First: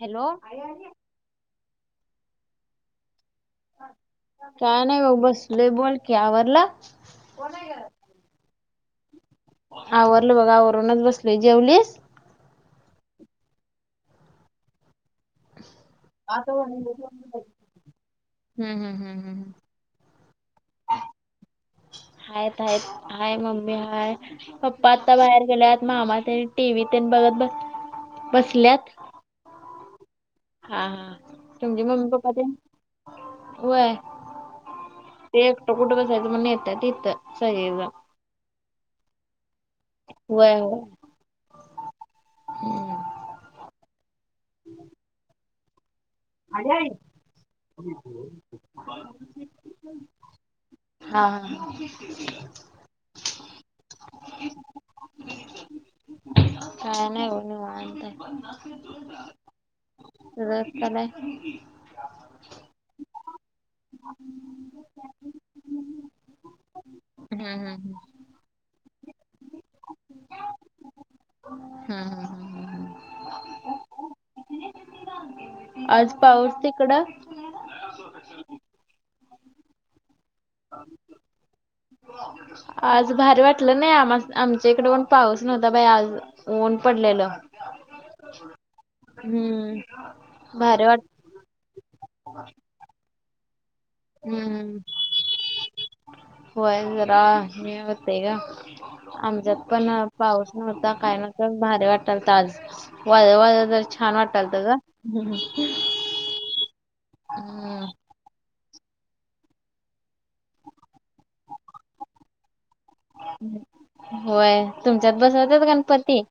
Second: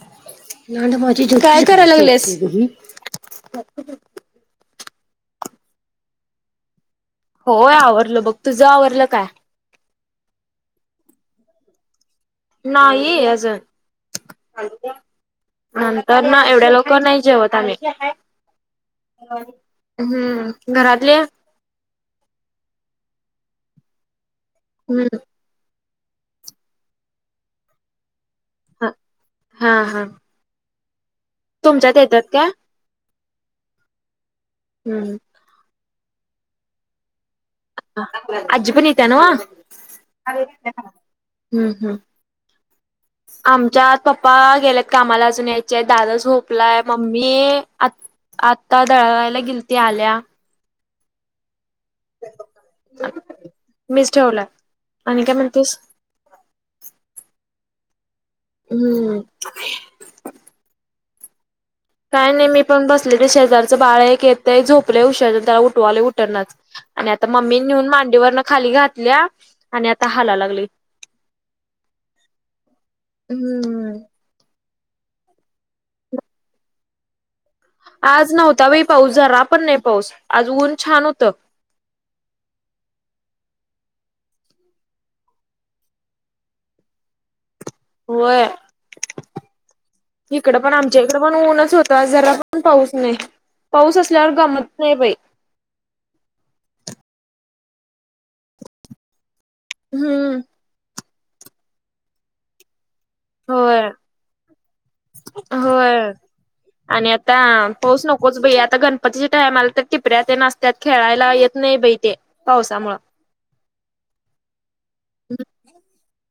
Hello. ना माझी काय करायला लागलीस? काय नाही भा बसले बोल क आवरल? होय आवरलं बघ तुझ आवरलं काय? आवरलं बघा आवरूनच बसल जेवलीस? नाही अजून. तर ना एवढ्या लवकर नाही जेवत आम्ही. हम् हम हम. हम्म घरातले? हायेत हाय हाय मम्मी हाय पप्पा आता हम्म बाहेर गेल्यात. मामा ते टीवी ते बघत बस हा बसल्यात. हा हा. हा हा तुमचे तुमच्यात मम्मी येतात पप्पा ते का? व? हम्म. ते एकटो कुठ साहित म्हण येत इथं सगज. आजी पण येता ना व व्हय व्हय हम्म हम्म. हम्म. आमच्यात पप्पा गेलेत कामाला अजून यायचे दादा झोपलाय मम्मी आ आता दळायला गेलती आल्या. हा हा ह. मीच ठेवला आणि काय म्हणतेस. काय नाही एव मानत. हम्म सगळ चला. काय नाही मी पण बसले ते शेजारचं बाळ एक येतय झोपले उशज त्याला उठवाले उटनणारच. आणि आता हम्म मम्मी हम्म नेऊन मांडीवरन खाली घातल्या आणि आता हाला लागलंय हम्म हम्म हम्म हम्म हम्म आज पाऊस तिकडं आज नव्हता बाई पाऊस जरा पण नाही पाऊस आज ऊन छान होतं आज भारी वाटलं नाही आम आमच्या इकडे पण पाऊस नव्हता बाई आज ऊन पडलेलं होय हम्म इकड पण भारी वाट आमच्या इकडे इथ पण ऊनच होत जरा पण पाऊस नाही पाऊस असल्यावर गमत हम्म नाही बाई होय जरा मी होते ग आमच्या पण हम्म पाऊस नव्हता काय नव्हतं तर भारी वाटालतं आज वाळ वाळ होय जरा छान वाटालत ग वर आणि आता पाऊस नकोच बाई आता गणपतीच्या टायमाला तर टिपऱ्या तेन असत्यात त्यात खेळायला येत नाही बाई ते पावसामुळ होय तुमच्यात बसवतात गणपती?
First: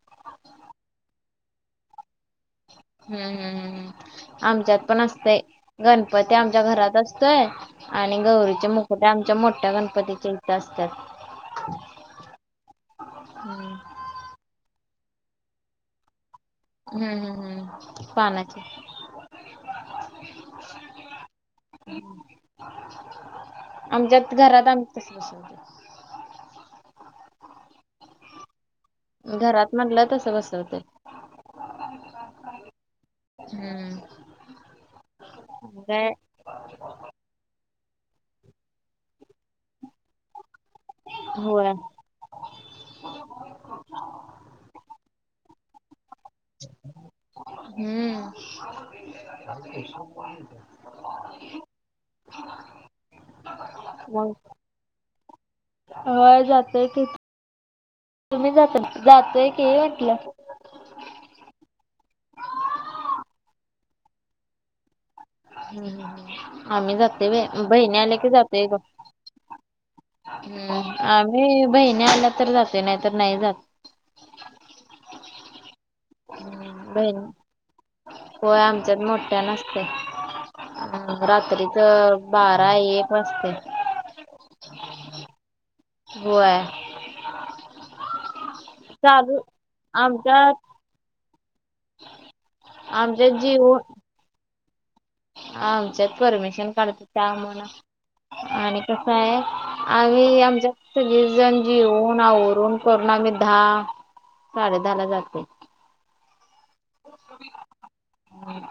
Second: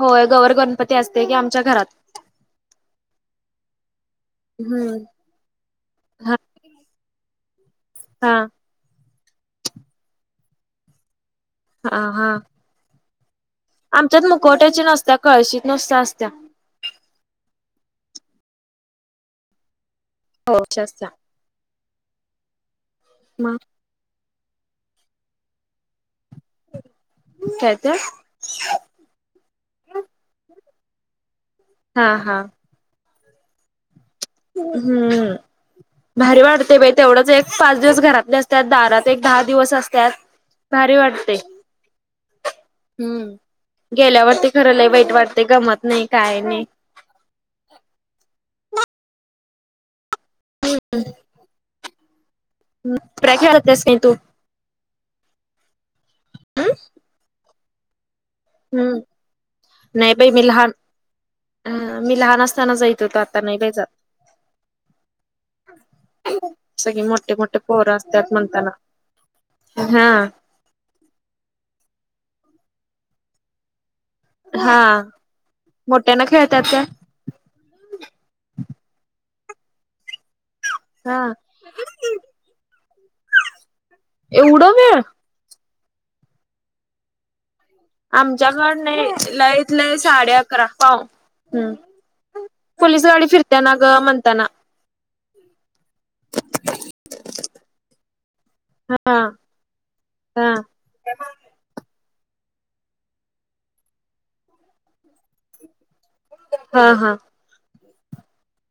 होय गौवर गणपती असते की आमच्या घरात. हम्म हम् हम्म हम् आमच्यात हम्म. पण असतय हा गणपती आमच्या घरात असतोय. आणि हा गौरीचे मुकट्या आमच्या मोठ्या गणपतीच्या इथ असतात. हा हा हम्म आमच्यात मुकोट्याची नसत्या कळशीत नसत असत्या. हम्म हम्म पानाची होशस् च्या हम् मग आमच्यात घरात आम कस बस काय ते घरात म्हटलं तसं बसवतय हा हा हम्म हम्म हम्म काय भारी वाढतंय बाई तेवढंच एक पाच दिवस घरातले असतात दारात एक दहा दिवस असतात भारी वाटतंय होय हम्म गेल्यावरती खरं लई वाईट वरती गमत नाही काय नाही हम्म हम हा हम्म टिपऱ्या खेळाय जात्यास काय तू होय जातेय की तुम्ही जात हम्म जातोय की म्हटलं ह मी लहान असताना जायत होतो आता नाही बाई जात हम् आम्ही सगळी जातोय मोठे मोठे बाई पोरं बहिणी आल्या की असतात जातोय म्हणताना. बग हा हम्म आम्ही बहीणी आल्या तर जातोय नाही तरर नाही जात हा मोठ्याना खेळतात काय हम् बहिण होय आमच्यात मोठ्यान असतय ह हा रात्रीच बारा एक वाजतय एवढं वेळ होय. आमच्या कड नाही चालू लयत लंय साडे आमच्यात अकरा पाव हम्म पोलीस गाडी आमच्यात फिरत्या जिओ ना ग म्हणताना. आमच्यात परमिशन काढत त्या म्हणा आणि कसं हा आहे आम्ही हा आमच्या. सगळी जण जेऊन आवरून करून आम्ही दहा साडे दहाला जाते. हा हा.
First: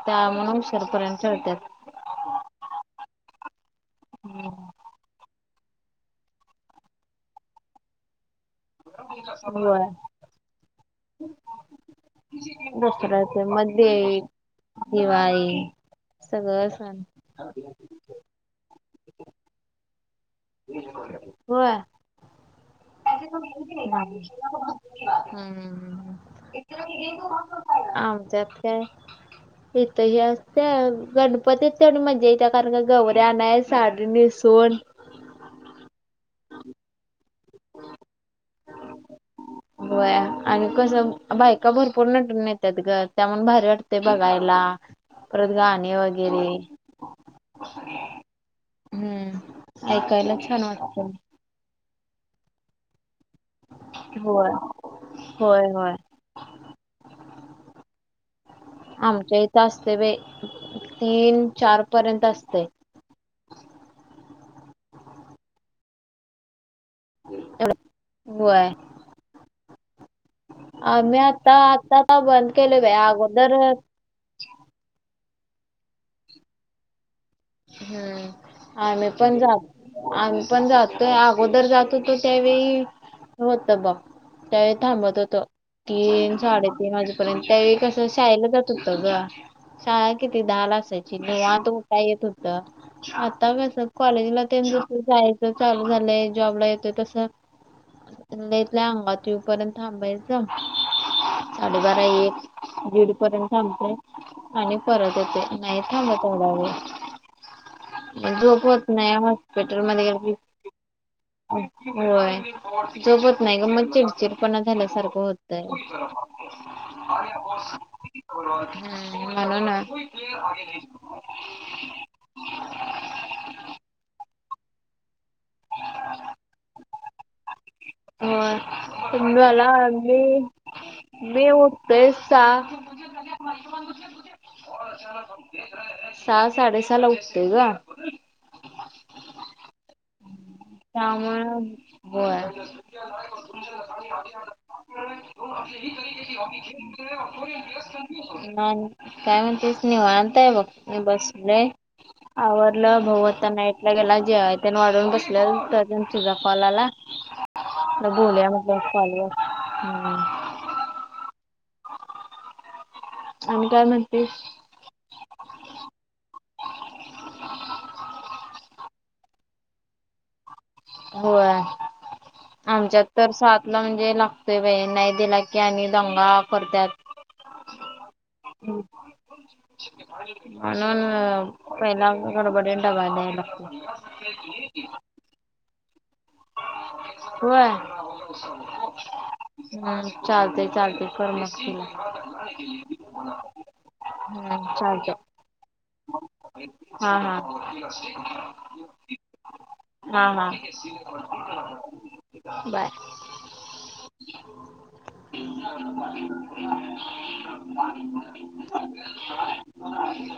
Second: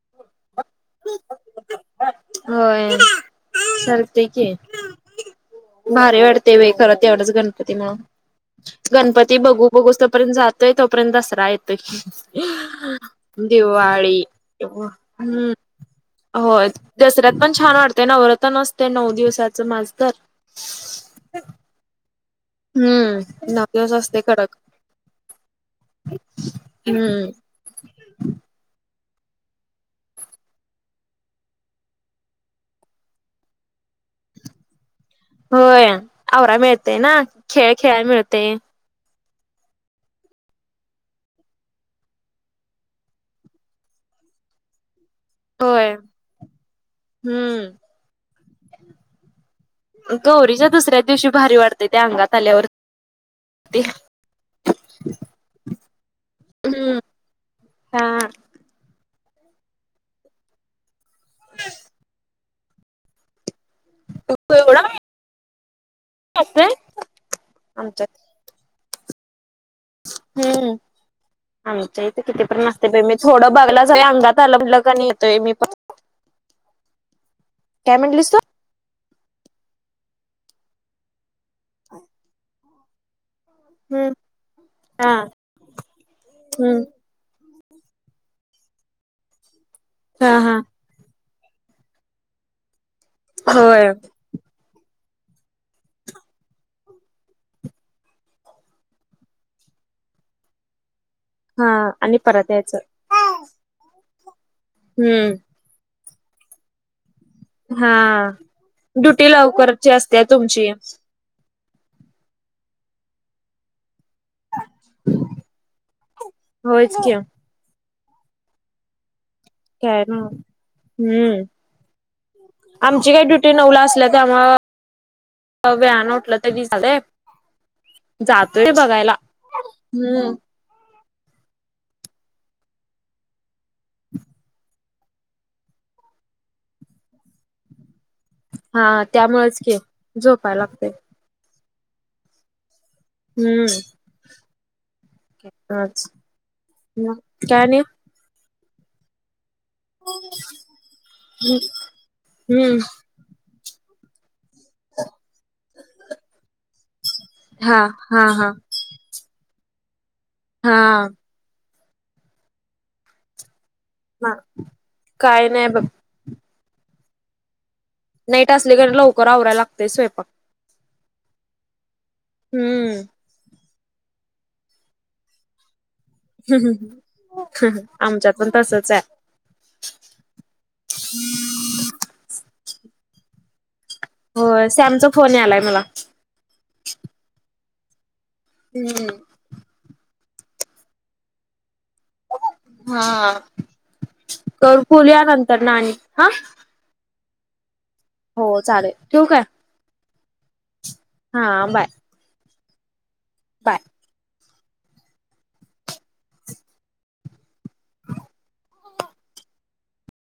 त्यामुळ उशीरपर्यंत तळत्याात. होय, सारते की. भारी वाढते बाई खरं तेवढच गणपती मुळ गणपती बघू होय बघू [inaudible] [inaudible] तोय तोपर्यंत दसरा येतोय, दसऱ्याचे मग दिवाळी दे हम्म. दिवाळी होय सगळं सण दसऱ्यात पण छान वाटते नवरात नसते नऊ दिवसाचं माज तर. होय. हम्म नऊ दिवस असतय हम् कडक हम्म आमच्यात काय. इथ ह असत गणपती तेवढी मजा येत्या, कारण का गवऱ्या आनाय साडी नस सून होय, आवराय मिळतेय ना? खेळ खेळाय मिळतय! होय, आणि कसं बायका भरपूर नटून येत्यात ग त्यामुळ भारी वाटतंय बघायला. परत होय गाणे वगैरे हम्म हम्म. ऐकायला छान गौरीच्या दुसऱ्या वाटतं. दिवशी भारी वाढते त्या अंगात आल्यावर. ते होय होय होय हम्म हा. आमच्या इथं असते बाई, तीन चार पर्यंत असते. तू एवढ [inaudible] आ [inaudible] हो होय हम्म, आम्ही आता आता आमच्या हित आता किती बंद पर्यंत केले असतय बाई, मी थोडं अगोदर बघला ते अंगात आला म्हणलं की मी पण येतो. हम्म, म्हटलीस तू आम्ही पण जात आम्ही पण जात अगोदर जातोतो त्यावेळी होत बघ, हम्म त्यावेळी हा थांबत होतो तीन हम्म साडेतीन वाजे यंत त्यावेळी कसं शाळेला जात होतं ग, शाळा हा किती हा दहा ला असायचं. निवांत उठाव येत होत, आता कस होय कॉलेजला ते जस जायच चालू झालंय, जॉबला येतोय तस लयत लय अंगात ये पर्यंत थांबायचं. हा साडेबारा आणि एक परत यायचं दीड पर्यंत थांबते आणि परत येते. हम्म नाही थांबत तेवढा वेळ. हा म झोप होत नाही, ड्युटी हॉस्पिटल लवकरची असते मध्ये. तुमची होय झोप होत नाही ग, म चिडचिड. पण झाल्यासारखं होतय. होयच की म्हणुन. काय ना हम्म आमची काही ड्युटी नवला असल्या त्यामुळ वेळानं उठलं तरी चालतंय. हो तुम्ला [unintelligible] आगली हम्म मी उठतोय सा. सहा साडे सहा ला उठतोय ग. हा त्यामुळेच की झोपाय लागतेय. त्यामुळे होय. हम्म [unintelligible] तेच मग काय आणि नानी काय म्हणतेस. निवांत आहे बघ. बसले. हम्म आववरल भाऊ आता नाईटला गेला. जेवाय वाढून बसले. त्यातुन तुझा कॉल आला. हा हा बोलूया हा हा. म्हटल कॉल वर. [inaudible] हा आणि काय म्हण काय नाही बघ. नाईट असली का लवकर आवरायला लागतय स्वयंपाक. होय हम्म आमच्यात तर सातला म्हणजे लागतोय बाई‌. नाही दिला की याणि दंगा करत्यात. आमच्यात पण तसच आहे. म्हणून पहिले गडबडीत डब्बा द्यायला लागतो. हो सॅमचा फोन यालाय मला. व्हय हम्म चालतय चालतय कर मग तिला. हा हम्म कर फुल चालतय. या नंतर नानी. हा हा हा हो चालेल. ठेवु काय? हा हा हा बाय बाय बाय [unintelligible]